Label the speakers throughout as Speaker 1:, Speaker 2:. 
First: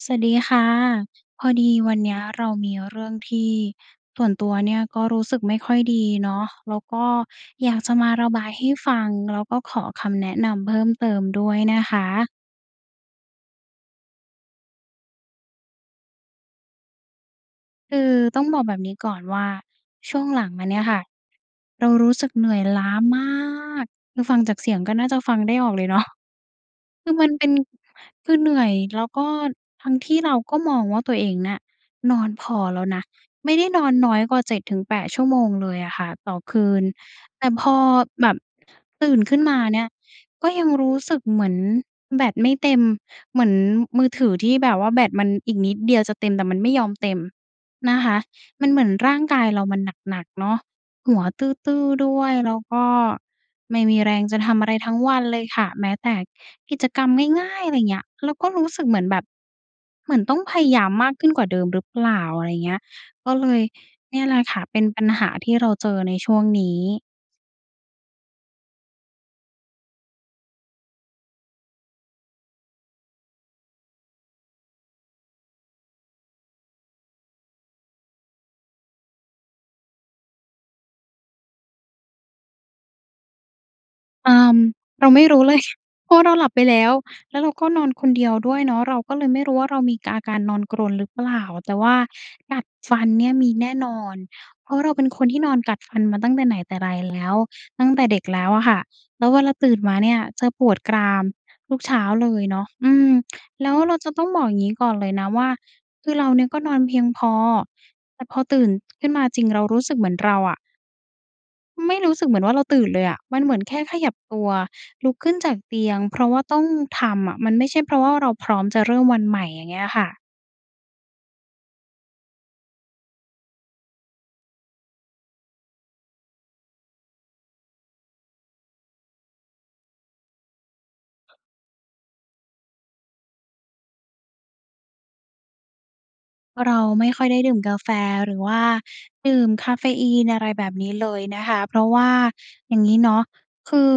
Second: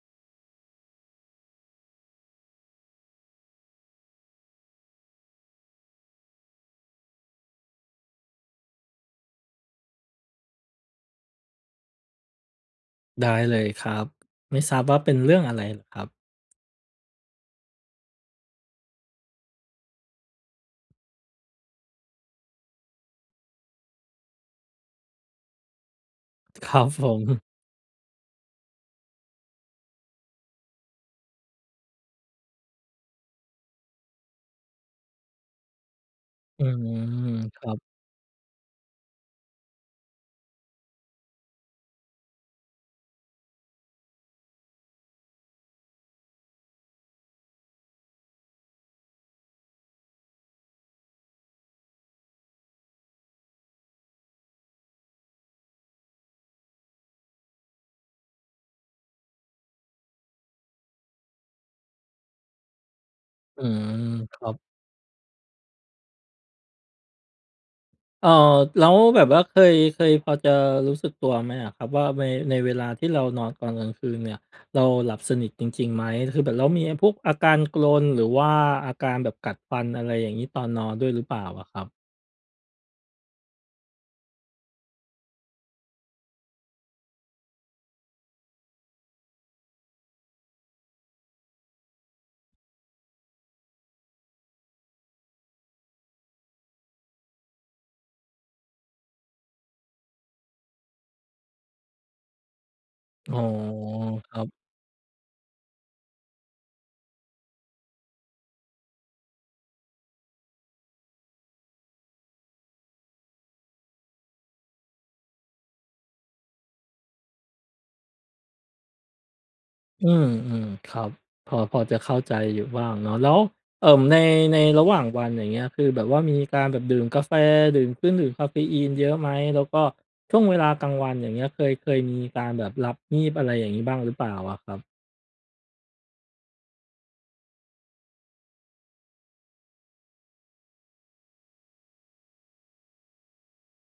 Speaker 1: สวัสดีค่ะ พอดีวันเนี้ย เรามีเรื่องที่ ส่วนตัวเนี่ย ก็รู้สึกไม่ค่อยดีเนาะ แล้วก็อยากจะมาระบายให้ฟัง แล้วก็ขอคำแนะนำเพิ่มเติมด้วยนะคะ
Speaker 2: ได้เลยครับ ไม่ทราบว่าเป็นเรื่องอะไรเหรอครับ?
Speaker 1: คือต้องบอกแบบนี้ก่อนว่า ช่วงหลังมาเนี่ยค่ะ เรารู้สึกเหนื่อยล้ามาก คือฟังจากเสียงก็น่าจะฟังได้ออกเลยเนาะ
Speaker 2: ครับ ผ
Speaker 1: คือมันเ
Speaker 2: ม
Speaker 1: ป็น คือเหนื่อย แล้วก็ ทั้งที่เราก็มองว่าตัวเองน่ะ นอนพอแล้วนะ ไม่ได้นอนน้อยกว่า 7-8 ชั่วโมงเลยอะค่ะต่อค
Speaker 2: อื
Speaker 1: ืน
Speaker 2: ม
Speaker 1: แต่
Speaker 2: ค
Speaker 1: พ
Speaker 2: รั
Speaker 1: อ
Speaker 2: บ
Speaker 1: แบบตื่นขึ้นมาเนี่ย ก็ยังรู้สึกเหมือนแบตไม่เต็ม เหมือนมือถือที่แบบว่าแบตมันอีกนิดเดียวจะเต็ม แต่มันไม่ยอมเต็มนะคะ มันเหมือนร่างกายเรามันหนัก ๆ เนาะ หัวตื้อ ๆ ด้วย แล้วก็ไม่มีแรงจะทำอะไรทั้งวันเลยค่ะ แม้แต่กิจกรรมง่าย ๆ อะไรเงี้ย เราก็รู้สึกเหมือนแบบ เหมือนต้องพยายามมากขึ้นกว่าเดิมหรือเปล่า? อะไรเงี้ย ก็เล
Speaker 2: อ
Speaker 1: ย
Speaker 2: ืม
Speaker 1: เนี่ยแห
Speaker 2: ค
Speaker 1: ละ
Speaker 2: รั
Speaker 1: ค
Speaker 2: บ
Speaker 1: ่ะ เป็นปัญหาที่เราเจอในช่วงนี้
Speaker 2: เออ แล้วแบบว่าเคย เคย พอจะรู้สึกตัวไหมอะครับว่า เว ในเวลาที่เรานอนตอนกลางคืนเนี่ย เราหลับสนิทจริง ๆ ไหม? คือแบบ แล้วมีไอ้พวกอาการกรนหรือว่าอาการแบบกัดฟัน อะไรอย่างงี้ ตอนนอนด้วยหรือเปล่าอะครับ?
Speaker 1: เอ่อ เราไม่รู้เลย เพราะเราหลับไปแล้ว แล้วเราก็นอนคนเดียวด้วยเนาะ เราก็เลยไม่รู้ว่าเรามีกาการนอนกรนหรือเปล่า แต่ว่ากัดฟันเนี่ยมีแน่นอน เพราะเราเป็นคนที่นอนกัดฟันมาตั้งแต่ไหนแต่ไร แล้ว ตั้งแต่เด็กแล้วอะค่ะ แล้วเวลาตื่นมาเนี่ยจะปวดกรามทุกเช้าเลยเนาะ อืม
Speaker 2: อ๋อ
Speaker 1: แล้ว เราจะต้อง
Speaker 2: คร
Speaker 1: บ
Speaker 2: ั
Speaker 1: อก
Speaker 2: บ
Speaker 1: อย่างงี้ก่อนเลยนะว่า คือเราเนี่ยก็นอนเพียงพอ แต่พอตื่น ขึ้นมาจริง เรารู้สึกเหมือนเราอะ ไม่รู้สึกเหมือนว่าเราตื่นเลยอะ มันเหมือนแค่ขยับตัวลุกขึ้นจากเตียง เพราะว่าต้องทำอะ มันไม่ใช่เพราะว่าเราพร้อมจะเริ่มวันใหม่ อย่างเงี้ยอะค
Speaker 2: อ
Speaker 1: ่ะ
Speaker 2: ืม ๆ ครับ พอ พอจะเข้าใจอยู่บ้างเนาะ แล้ว เอ่อ ใน ในระหว่างวัน อย่างเงี้ย คือแบบว่ามีการแบบดื่มกาแฟ ดื่มเครื่องดื่มกาเฟอีนเยอะไหม? แล้วก็ช่วงเวลากลางวัน อย่างเงี้ย เคย เคยมีการแบบหลับงีบ อะไรอย่างงี้ บ้างหรือเปล่าอะครับ?
Speaker 1: เราไม่ค่อยได้ดื่มกาแฟหรือว่าดื่มกาเฟอีน อะไรแบบนี้เลยนะคะ เพราะว่าอย่างงี้เนาะ คือ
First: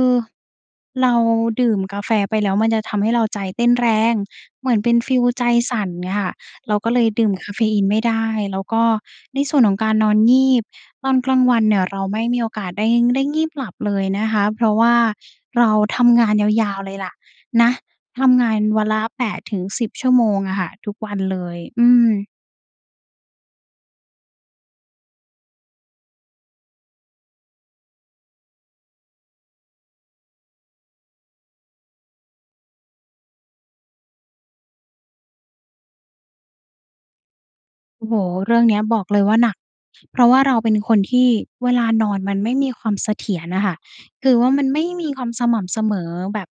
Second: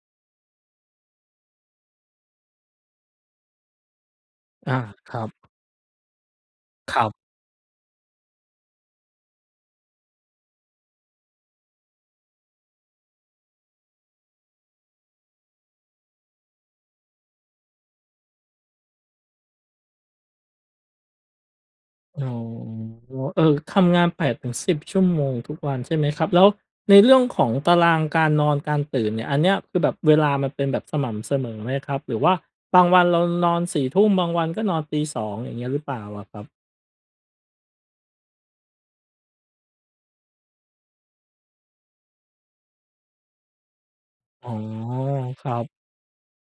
Speaker 1: เราดื่มกาแฟไปแล้วมันจะทำให้เราใจเต้นแรง เหม
Speaker 2: อ
Speaker 1: ื
Speaker 2: า
Speaker 1: อนเป็นฟ
Speaker 2: ค
Speaker 1: ี
Speaker 2: รั
Speaker 1: ล
Speaker 2: บ
Speaker 1: ใจสั่น เงี้ยค่ะ เราก็
Speaker 2: ค
Speaker 1: เล
Speaker 2: รั
Speaker 1: ย
Speaker 2: บ
Speaker 1: ดื่มกาเฟอีนไม่ได้ แล้วก็ในส่วนของการนอนงีบตอนกลางวันเนี่ยเราไม่มีโอกาสได้ ได้งีบหลับเลยนะคะ เพราะว่าเราทำงานยาว ๆ เลยแหละ นะ ทำงานวันละ 8-10 ชั่วโมงอะค่ะ ทุกวันเลย อื
Speaker 2: อ
Speaker 1: ม
Speaker 2: ๋อ เอ่อ ทำงาน 8-10 ชั่วโมงทุกวันใช่ไหมครับ แล้วในเรื่องของตารางการนอน การตื่นเนี่ย อันเนี้ยคือแบบเวลามันเป็นแบบสม่ำสมอไหมครับ? หรือว่าบางวันเรา ร นอน 4 ทุ่ม บางวันก็นอนตี 2 อย่างเงี้ยหรือเปล่าอะครับ?
Speaker 1: โอ้โฮ เรื่องเนี้ยบอกเลยว่า หนัก เพราะว่าเราเป็นคนที่เวลานอนมันไม่มีความเสถียรอะค่ะ คือว
Speaker 2: อ๋
Speaker 1: ่า
Speaker 2: อ
Speaker 1: มันไม่มีความ
Speaker 2: ค
Speaker 1: ส
Speaker 2: รั
Speaker 1: ม่
Speaker 2: บ
Speaker 1: ำเสมอ แบบ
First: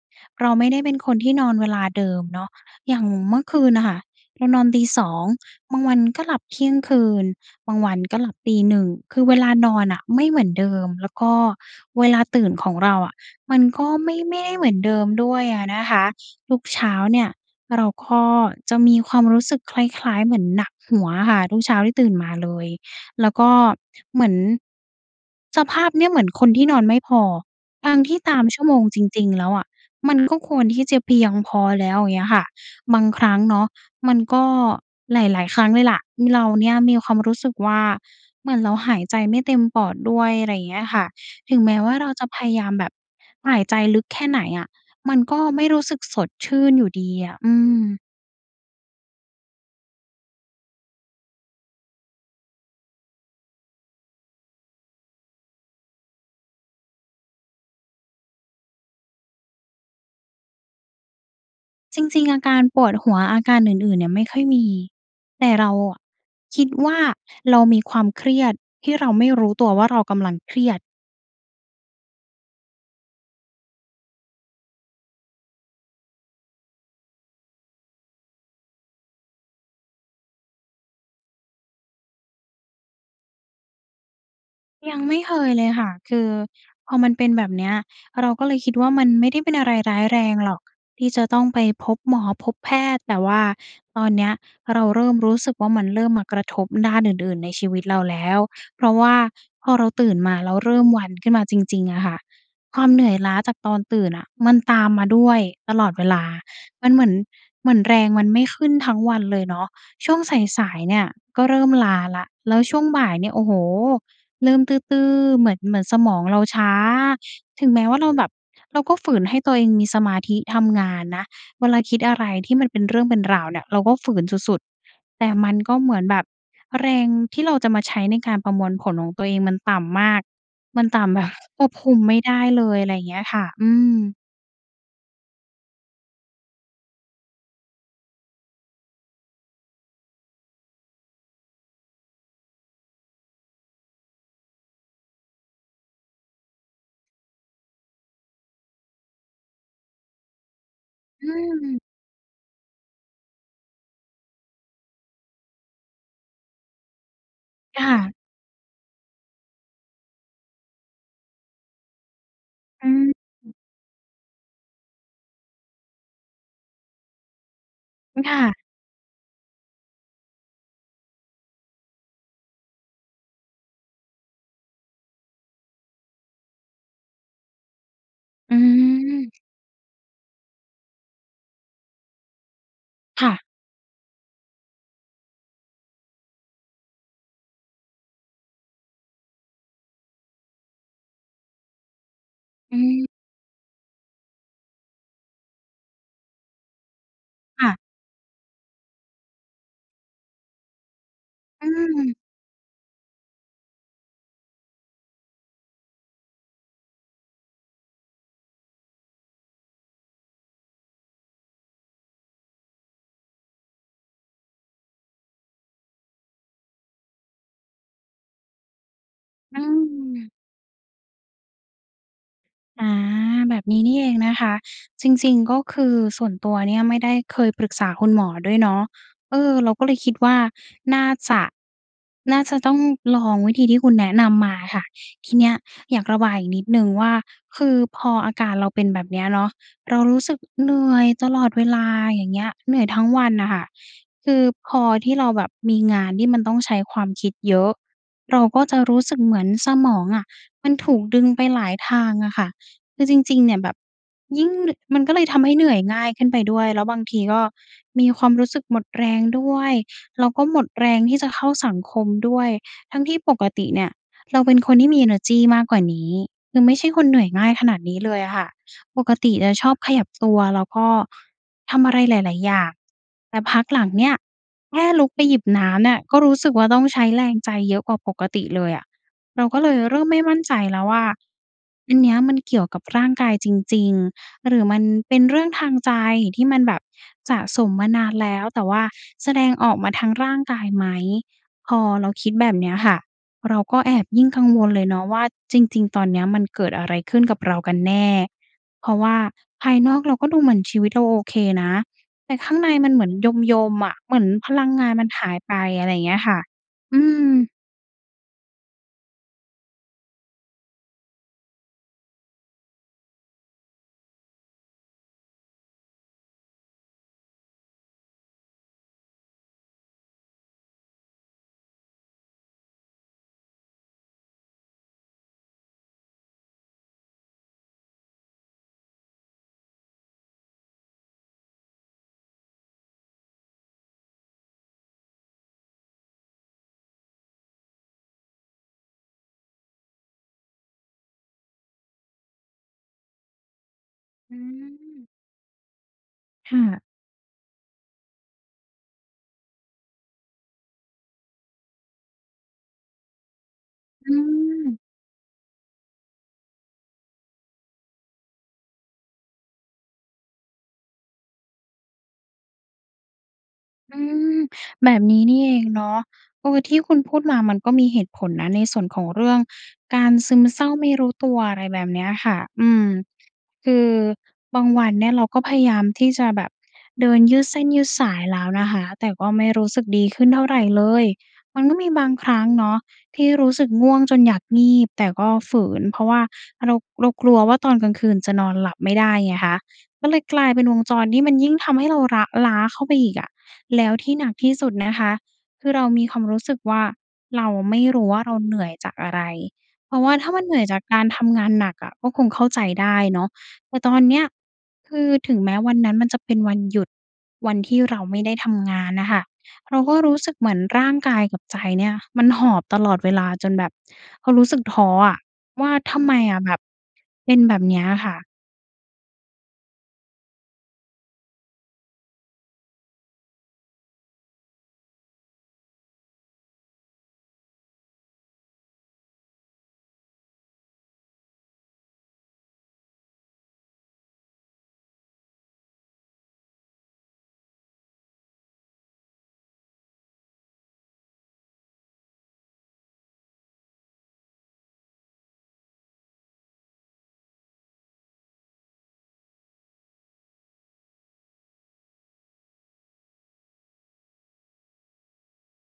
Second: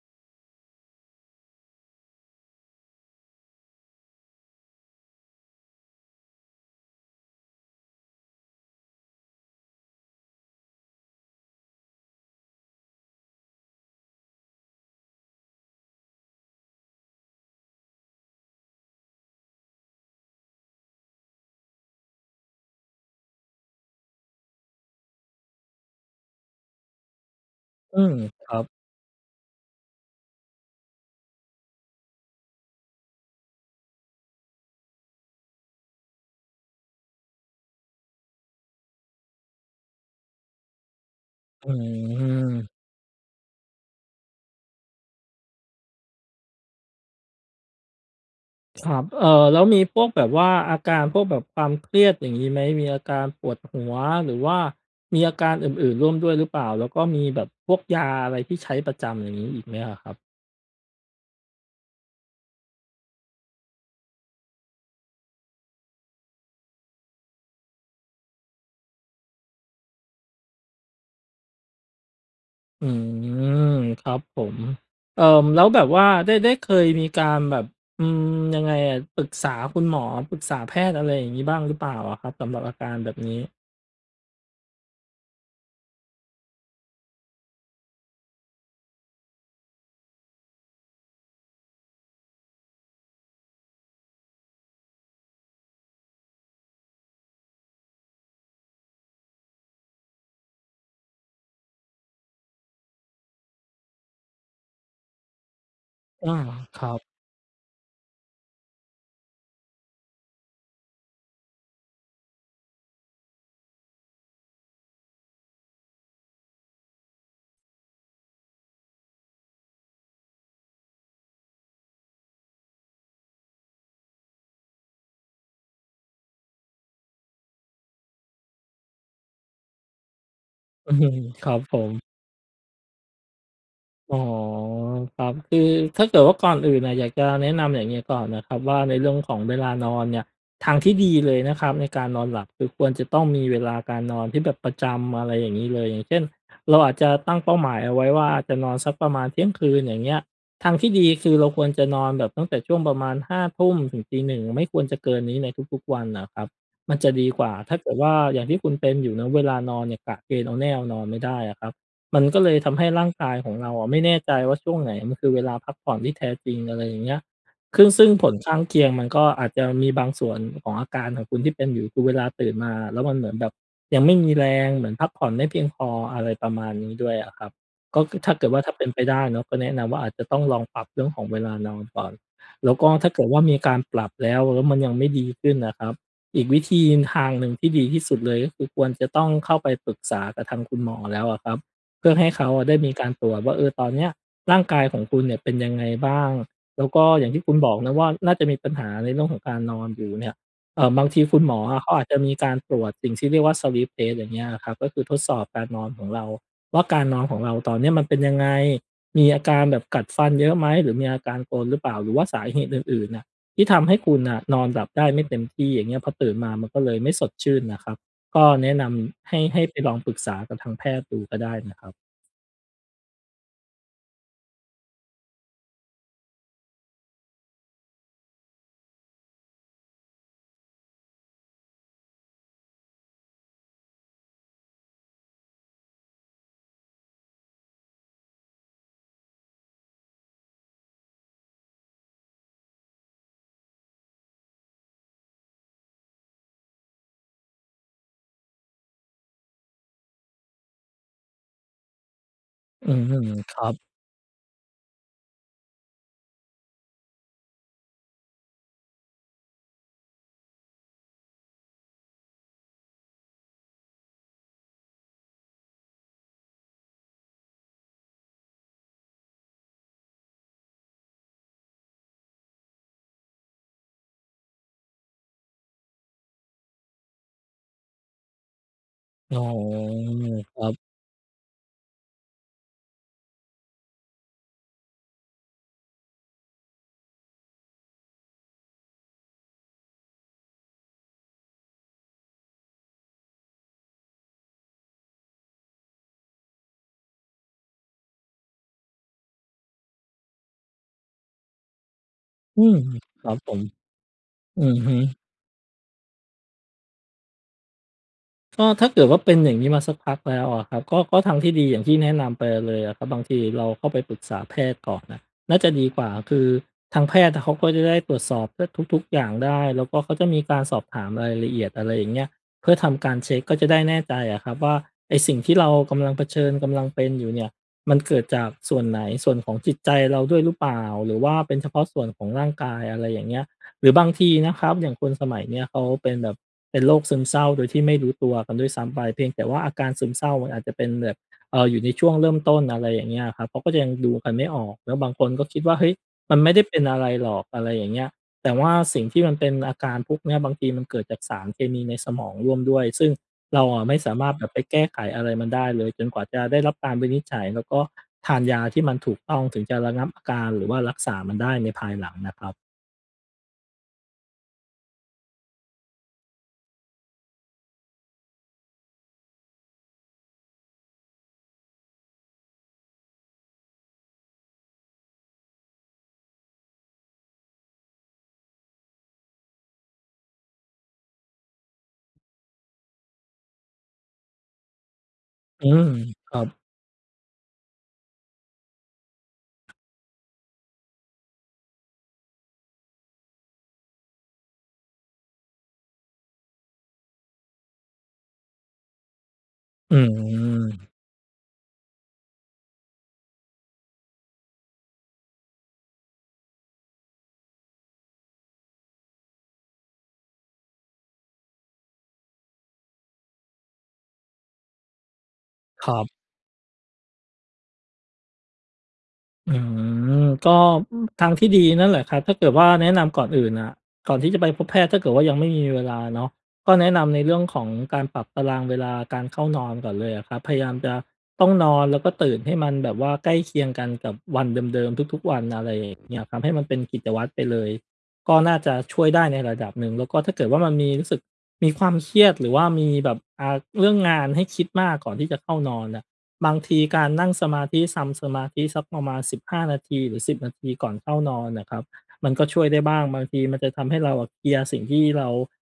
Speaker 1: เราไม่ได้เป็นคนที่นอนเวลาเดิมเนาะ อย่างเมื่อคืนน่ะค่ะเรานอนตี 2 บางวันก็หลับเที่ยงคืน บางวันก็หลับตี 1 คือเวลานอนน่ะไม่เหมือนเดิม แล้วก็เวลาตื่นของเราอะมันก็ไม่ ไม่ได้เหมือนเดิมด้วยอะนะคะ ทุกเช้าเนี่ยเราก็จะมีความรู้สึกคล้าย ๆ เหมือนหนักหัวอะค่ะ ทุกเช้าที่ตื่นมาเลย แล้วก็เหมือน สภาพเนี่ยเหมือนคนที่นอนไม่พอ ทั้
Speaker 2: อื
Speaker 1: งท
Speaker 2: ม
Speaker 1: ี่ตาม
Speaker 2: คร
Speaker 1: ช
Speaker 2: ั
Speaker 1: ั่ว
Speaker 2: บ
Speaker 1: โมงจริง ๆ แล้วอะมันก็ควรที่จะเพียงพอแล้ว อย่างเงี้ยค่ะ บางครั้งเนาะมันก็ หลาย ๆ ครั้งเลยแหละเราเนี่ยมีความรู้สึกว่า เหมือนเราหายใจไม่เต็มปอดด้วย อะไรเงี้ยค่ะ ถึง
Speaker 2: อ
Speaker 1: แ
Speaker 2: ื
Speaker 1: ม้ว่า เราจะพยายา
Speaker 2: ม
Speaker 1: มแบบหายใจลึกแค่ไหนอะมันก็ไม่รู้สึกสดชื่นอยู่ดีอะ อืม
Speaker 2: ครับ เอ่อ แล้วมีพวกแบบว่า อาการพวกแบบความเครียดอย่างนี้ไหม? มีอาการปวดหัว หรือว่ามีอาการอื่น ๆ ร่วมด้วยหรือเปล่า? แล้วก็มีแบบพวกยาอะไรที่ใช้ประจำ อย่างงี้ อีกไหมอะครับ?
Speaker 1: จริง ๆ อาการปวดหัว อาการอื่น ๆ เนี่ยไม่ค่อยมี แต่เราอะคิดว่า เรามีความเครียดที่เราไม่รู้ตัวว่า เรากำลังเครียด
Speaker 2: อืม ครับผม เอ่อ แล้วแบบว่าได้ ได้เคยมีการแบบ อืม ยังไงอะ ปรึกษาคุณหมอ ปรึกษาแพทย์ อะไรอย่างงี้ บ้างหรือเปล่าอะครับ? สำหรับอาการแบบนี้
Speaker 1: ยังไม่เคยเลยค่ะ คือพอมันเป็นแบบเนี้ย เราก็เลยคิดว่า มันไม่ได้เป็นอะไรร้ายแรงหรอก ที่จะต้องไปพบหมอพบแพทย์ แต่ว่าตอนเนี้ย เราเริ่มรู้สึกว่า มันเริ่มมากระทบด้านอื่น ๆ ในชีวิตเราแล้ว เพราะว่าพอเราตื่นมาแล้ว เริ่มวันขึ้นมาจริง ๆ อะค่ะ ความเหนื่อยล้าจากตอนตื่นน่ะ มันตามมาด้วยตลอดเวลา
Speaker 2: อา ค
Speaker 1: ม
Speaker 2: ร
Speaker 1: ั
Speaker 2: ั
Speaker 1: นเห
Speaker 2: บ
Speaker 1: มือน เหมือนแรงมันไม่ขึ้นทั้งวันเลยเนาะ ช่วงสาย ๆ เนี่ย ก็เริ่มล้าแล้ว แล้วช่วงบ่ายเนี่ย โอ้โฮ เริ่มตื้อ ๆ เหมือน เหมือนสมองเราช้า ถึงแม้ว่า เราแบบ เราก็ฝืนให้ตัวเองมีสมาธิทำงานนะ เวลาคิดอะไรที่มันเป็นเรื่องเป็นราวเนี่ย เราก็ฝืนสุด ๆ แต่มันก็เหมือนแบบแรงที่เราจะมาใช้ในการประมวลผลของตัวเองมันต่ำมาก มันต่ำแบบ
Speaker 2: ครั
Speaker 1: ค
Speaker 2: บ
Speaker 1: วบ
Speaker 2: ผ
Speaker 1: คุม
Speaker 2: ม
Speaker 1: ไม่ได้เลย อะไรเงี้ยค่ะ อืม
Speaker 2: อ๋อ ครับ คือถ้าเกิดว่า ก่อนอื่นน่ะ อยากจะแนะนำอย่างงี้ก่อนนะครับว่า ในเรื่องของเวลานอนเนี่ย ทางที่ดีเลยนะครับ ในการนอนหลับ คือควรจะต้องมีเวลาการนอนที่แบบประจำ อะไรอย่างงี้เลย อย่างเช่น เราอาจจะตั้งเป้าหมายเอาไว้ว่า จะนอนสักประมาณเที่ยงคืน อย่างเงี้ย ทางที่ดี
Speaker 1: อ
Speaker 2: คือเราควร
Speaker 1: ืม
Speaker 2: จะนอนแบบตั้งแต่ช่วงประมาณ 5 ทุ่มถึงตี 1 ไม่ควรจะเกินนี้ในทุก ๆ วันน่ะครับ มันจะดีกว่า ถ้
Speaker 1: ค
Speaker 2: าเ
Speaker 1: ่
Speaker 2: กิดว่
Speaker 1: ะ
Speaker 2: า อย่างที่คุณเป็นอยู่นะ เวลานอนเนี่ย กะเกณฑ์เอาแน่เอานอนไม่ได้อะครับ มันก็เลยทำให
Speaker 1: อ
Speaker 2: ้
Speaker 1: ื
Speaker 2: ร่างกายข
Speaker 1: ม
Speaker 2: องเราอะไม่แน่ใจว่า ช่วงไหนมันคือเวลาพักผ่อนที่แท้จริง อะไรอย่างเงี้ย คึ่ง ซึ่งผ
Speaker 1: ค
Speaker 2: ล
Speaker 1: ่
Speaker 2: ข
Speaker 1: ะ
Speaker 2: ้างเคียงมันก็อาจจะมีบางส่วนของอาการของคุณที่เป็นอยู่ คือเวลาตื่นมาแล้ว มันเหมือนแบบยังไม่มีแรง เหมือนพักผ่อนไม่เพียงพอ อะไรประมาณนี้ด้วยอะครับ ก็คือ ถ้าเกิ
Speaker 1: อ
Speaker 2: ด
Speaker 1: ื
Speaker 2: ว่า ถ้าเป็นไปได้
Speaker 1: ม
Speaker 2: เนาะ ก็แนะนำว่า อาจจะต้องลองปรับเรื่องของเวลานอนก่อน แล้วก็ ถ้าเก
Speaker 1: ค
Speaker 2: ิด
Speaker 1: ่
Speaker 2: ว่
Speaker 1: ะ
Speaker 2: ามีการปรับแล้ว แล้วมันยังไม่ดีขึ้นนะครับ อีกวิธี ทางหนึ่งที่ดีที่สุดเลย ก็คือควรจะต้องเข้าไปปรึกษากับทางคุณหมอแล้วอะครับ เพื่อให้เขาอะได
Speaker 1: อื
Speaker 2: ้มี
Speaker 1: ม
Speaker 2: การตรวจว่า เออ ตอนเนี้ยร่างกายของคุณเนี่ย เป็นยังไงบ้าง? แล้วก็อย่างที่คุณ
Speaker 1: ค่
Speaker 2: บ
Speaker 1: ะ
Speaker 2: อกนะว่า น่าจะมีปัญหาในเรื่องของการนอนอยู่เนี่ย เอ่อ บางทีคุณหมอ
Speaker 1: อื
Speaker 2: อะเขาอาจ
Speaker 1: ม
Speaker 2: จะมีการตรวจสิ่งที่เรียกว่า Sleep Test อย่างเงี้ยครับ ก็คือทดสอบการนอนของเราว่า การนอนของเราตอนเนี้ย มันเป็นยังไง? มีอาการแบบกัดฟันเยอะไหม? หรือมีอาการกรนหรือเปล่า? หรือว่าสาเหตุอื่น ๆ น่ะ ที่ทำให้คุณน่ะ นอนหลับได้ไม่เต็มที่ อย่างเงี้ย พอตื่นมามันก็เลยไม่สดชื่นน่ะครับ ก็แนะนำให้
Speaker 1: อ
Speaker 2: ใ
Speaker 1: ื
Speaker 2: ห้ไปลองปรึกษ
Speaker 1: ม
Speaker 2: ากับทางแพทย์ดูก็ได้นะครับ
Speaker 1: อา แบบนี้นี่เองนะคะ จริง ๆ ก็คือส่วนตัวเนี่ยไม่ได้เคยปรึกษาคุณหมอด้วยเนาะ เออ เราก็เลยคิดว่า น่าจะ น่าจะต้องลองวิธีที่คุณแนะนำมาค่ะ ทีเนี้ยอยากระบายอีกนิดหนึ่งว่า คือพออาการเราเป็นแบบเนี้ยเนาะ เรารู้สึกเหนื่อยตลอดเวลา อย่างเงี้ย เหนื่อยทั้งวันน่ะค่ะ คือพอที่เราแบบมีงานที่มันต้องใช้ความคิดเยอะ เราก็จะรู้สึกเหมือนสมองอะมันถูกดึงไปหลายทางอะค่ะ
Speaker 2: อื
Speaker 1: คือจ
Speaker 2: ม
Speaker 1: ริง ๆ เน
Speaker 2: ค
Speaker 1: ี่ย
Speaker 2: รั
Speaker 1: แบบ
Speaker 2: บ
Speaker 1: ยิ่งนึ่ มันก็เลยทำให้เหนื่อยง่ายขึ้นไปด้วย แล้วบางทีก็มีความรู้สึกหมดแรงด้วย แล้วก็หมดแรงที่จะเข้าสังคมด้วย ทั้งที่ปกติเนี่ยเราเป็นคนที่มีเอเนอร์จีมากกว่านี้ คือไม่ใช่คนเหนื่อยง่ายขนาดนี้เลยอะค่ะ ปกติจะชอบขยับตัวแล้วก็ทำอะไรหลาย ๆ อย่าง แต่พักหลังเนี่ยแค่ลุกไปหยิบน้ำเนี่ยก็รู้สึกว่า ต้องใช้แรงใจเยอะกว่าปกติเลยอะ
Speaker 2: อ๋
Speaker 1: เ
Speaker 2: อ
Speaker 1: ราก็เลยเริ่มไม่มั่นใ
Speaker 2: ค
Speaker 1: จ
Speaker 2: รับ
Speaker 1: แล้วว่า อันเนี้ยมันเกี่ยวกับร่างกายจริง ๆ หรือมันเป็นเรื่องทางใจที่มันแบบสะสมมานานแล้ว แต่ว่าแสดงออกมาทางร่างกายไหม? พอเราคิดแบบเนี้ยค่ะเราก็แอบยิ่งกังวลเลยเนาะว่า จริง ๆ ตอนเนี้ยมันเกิดอะไรขึ้นกับเรากันแน่? เพราะว่าภายนอกเราก็ดูเหมือนชีวิตเราโอเคนะ แต่ข้าง
Speaker 2: อื
Speaker 1: ใน
Speaker 2: ม
Speaker 1: มันเหมือน
Speaker 2: ครับผ
Speaker 1: ย
Speaker 2: ม
Speaker 1: ม ๆ อะ เหมือนพ
Speaker 2: อื
Speaker 1: ลัง
Speaker 2: อ
Speaker 1: ง
Speaker 2: ฮ
Speaker 1: า
Speaker 2: ึ
Speaker 1: นมันหายไป อะไรอย่างเงี้ยค่ะ อืม
Speaker 2: ก็ถ้าเกิดว่า เป็นอย่างนี้มาสักพักแล้วอะครับ ก็ ก็ทางที่ดี อย่างที่แนะนำไปเลยอะครับ บางทีเราก็ไปปรึกษาแพทย์ก่อนนะน่าจะดีกว่า ก็คือทางแพทย์น่ะเขาก็จะได้ตรวจสอบได้ทุก ๆ อย่างได้ แล้วก็เขาจะมีการสอบถามรายละเอียด อะไรอย่างเงี้ย เพื่อทำการเช็ก ก็จะได้แน่ใจอะครับว่า ไอ้สิ่งที่เรากำลังเผชิญ กำลังเป็นอยู่เนี่ย มันเกิดจากส่วนไหน ส่วนของจิตใจเราด้วยหรือเปล่า? หรือว่าเป็นเฉพาะส่วนของร่างกาย อะไรอย่างเงี้ย หรือบางทีนะครับอย่างคนสมัยเนี้ยเขาเป็นแบบเป็นโรคซึมเศร้าโดยที่ไม่รู้ตัวกันด้วยซ้ำไป เพียงแต่ว่าอาการซึมเศร้ามันอาจจะเป็นแบบ เอ่อ อยู่ในช่วงเริ่มต้น อะไรอย่างเงี้ยครับ เขาก็จะยังดูกั
Speaker 1: อ
Speaker 2: น
Speaker 1: ื
Speaker 2: ไม่ออก แล้ว
Speaker 1: ม
Speaker 2: บางคนก็คิดว่า เฮ้ย มันไม
Speaker 1: ค
Speaker 2: ่
Speaker 1: ่
Speaker 2: ได้เป
Speaker 1: ะ
Speaker 2: ็นอะไรหรอก อะไรอย่างเงี้ย แต่ว่าสิ่งที่มันเป็นอาการพวกเนี้ยบางทีมันเกิดจากสารเคมีในสมองร่วมด้วย ซึ่งเราอะไม่ส
Speaker 1: อื
Speaker 2: ามารถแบบไปแก
Speaker 1: อ
Speaker 2: ้ไขอะไรมันได้เลยจนกว่าจะได้รับการวินิจฉัย แล้วก็ทานยาที่มันถูกต้องถึงจะระงับอาการ หรือว่ารักษามันได้ในภายหลังนะครับ
Speaker 1: อือ แบบนี้นี่เองเนาะ เออ ที่คุณพูดมามันก็มีเหตุผลนะในส่วนของเรื่องการซึมเศร้าไม่รู้ตัว อะไรแบบเนี้ยค่ะ อืม คือบางวันเนี่ยเราก็พยายามที่จะแบบเดินยืดเส้นยืดสายแล้วนะคะ แต่ก็ไม่รู้สึกดีขึ้นเท่าไรเลย มันก็มีบางครั้งเนาะที่รู้สึกง่วงจนอยากงีบ แต่ก็ฝื
Speaker 2: อื
Speaker 1: น
Speaker 2: ม
Speaker 1: เพราะว่า
Speaker 2: ครับ
Speaker 1: เรา เรากลัวว่า ตอนกลางคืนจะนอนหลับไม่ได้ไงคะ ก็เลยกลายเป็นวงจรที่มันยิ่งทำให้เราละ ล้าเข้าไปอีกอะ แล้วที่หนักที่สุดนะคะคือเรามีความรู้สึกว่า เราไม่รู้ว่า เราเหนื่อยจากอะไร เพ
Speaker 2: อ
Speaker 1: ร
Speaker 2: ื
Speaker 1: าะว่าถ้ามันเหนื่อยจาก
Speaker 2: ม
Speaker 1: การทำงานหนักอะก็คงเข้าใจได้เนาะ แต่ตอนเนี้ยคือถึงแม้วันนั้นมันจะเป็นวันหยุด วันที่เราไม่ได้ทำงานน่ะค่ะ เราก็รู้สึกเหมือนร่างกายกับใจเนี่ยมันหอบตลอดเวลา จนแบบความรู้สึกท้ออะว่า
Speaker 2: คร
Speaker 1: ท
Speaker 2: ั
Speaker 1: ำไ
Speaker 2: บ
Speaker 1: มอะแบบเป็นแบบเนี้ยค่ะ
Speaker 2: อืม ก็ ทางที่ดีนั่นแหละครับ ถ้าเกิดว่าแนะ นำก่อนอื่นอะ ก่อนที่จะไปพบแพทย์ ถ้าเกิดว่ายังไม่มีเวลาเนาะ ก็แนะนำในเรื่องของการปรับตารางเวลาการเข้า นอนก่อนเลยอะครับ พยายามจะต้องนอน แล้วก็ตื่นให้มันแบบว่าใกล้เคียงกันกับวันเดิม ๆ ทุก ๆ วัน อะไรอย่างเงี้ยครับ ให้มันเป็นกิจวัตรไปเลย ก็น่าจะช่วยได้ในระดับหนึ่ง แล้วก็ถ้าเกิดว่า มันมี รู้สึกมีความเครียดหรือว่ามีแบบ อ่า เรื่องงานให้คิดมาก ก่อนที่จะเข้า นอนอะ บางทีการนั่งสมาธิ ซำสมาธิสักประมาณ 15 นาที หรือ 10 นาทีก่อนเข้านอนน่ะครับ มันก็ช่วยได้บ้าง บางทีมันจะทำให้เราอะเคลียร์สิ่งที่เรา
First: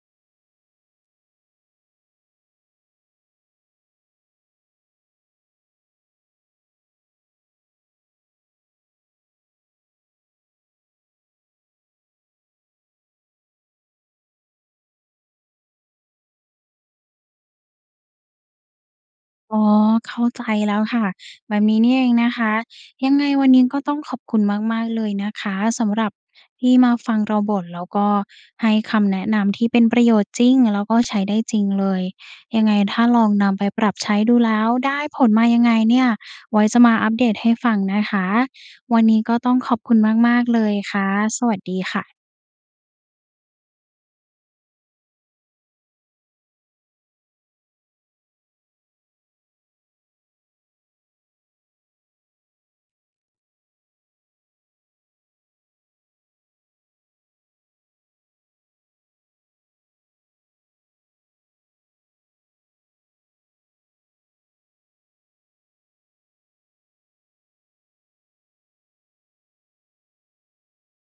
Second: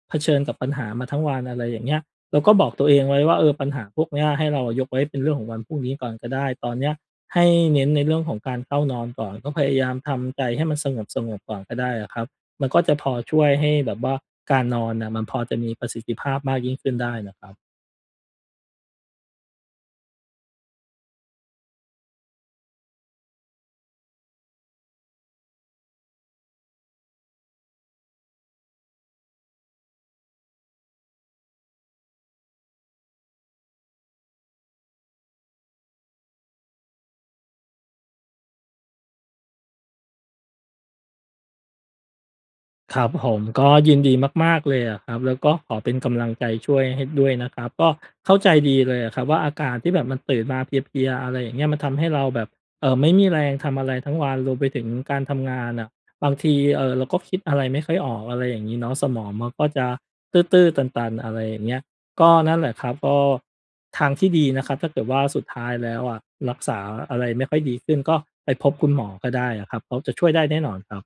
Speaker 2: เผชิญกับปัญหามาทั้งวัน อะไรอย่างเงี้ย เราก็บอกตัวเองไว้ว่า เออ ปัญหาพวกเนี้ยให้เราอะยกไว้เป็นเรื่องของวันพรุ่งนี้ก่อนก็ได้ ตอนเนี้ยให้เน้นในเรื่องของการเข้านอนก่อน ก็พยายามทำใจให้มันสงบ ๆ ก่อนก็ได้อะครับ มันก็จะพอช่วยให้แบบว่าการนอนน่ะ มันพอจะมีประสิทธิภาพมากยิ่งขึ้นได้น่ะครับ
Speaker 1: อ๋อ เข้าใจแล้วค่ะ แบบนี้นี่เองนะคะ ยังไงวันนี้ก็ต้องขอบคุณมาก ๆ เลยนะคะ สำหรับที่มาฟังเราบ่น แล้วก็ให้คำแนะนำที่เป็นประโยชน์จริง แล้วก็ใช้ได้จริงเลย ยังไงถ้าลองนำไปปรับใช้ดูแล้ว ได้ผลมายังไงเนี่ย ไว้จะมาอัปเดตให้ฟังนะคะ วันนี้ก็ต้องขอบคุณมาก ๆ เลยค่ะ สวัสดีค่ะ
Speaker 2: ครับผม ก็ยินดีมาก ๆ เลยอะครับ แล้วก็ขอเป็นกำลังใจช่วยให้ด้วยนะครับ ก็เข้าใจดีเลยอะครับ ว่าอาการที่แบบมันตื่นมาเพลีย ๆ อะไรอย่างเงี้ย มันทำให้เราแบบ เอ่อ ไม่มีแรงทำอะไรทั้งวัน รวมไปถึงการทำงานอะ บางที เอ่อ เราก็คิดอะไรไม่ค่อยออก อะไรอย่างงี้เนาะ สมองมันก็จะตื้อ ๆ ตัน ๆ อะไรอย่างเงี้ย ก็นั่นแหละครับ ก็ทางที่ดีนะครับ ถ้าเกิดว่าสุดท้ายแล้วอะ รักษาอะไรไม่ค่อยดีขึ้น ก็ไปพบคุณหมอก็ได้อะครับ เพราะจะช่วยได้แน่นอนครับ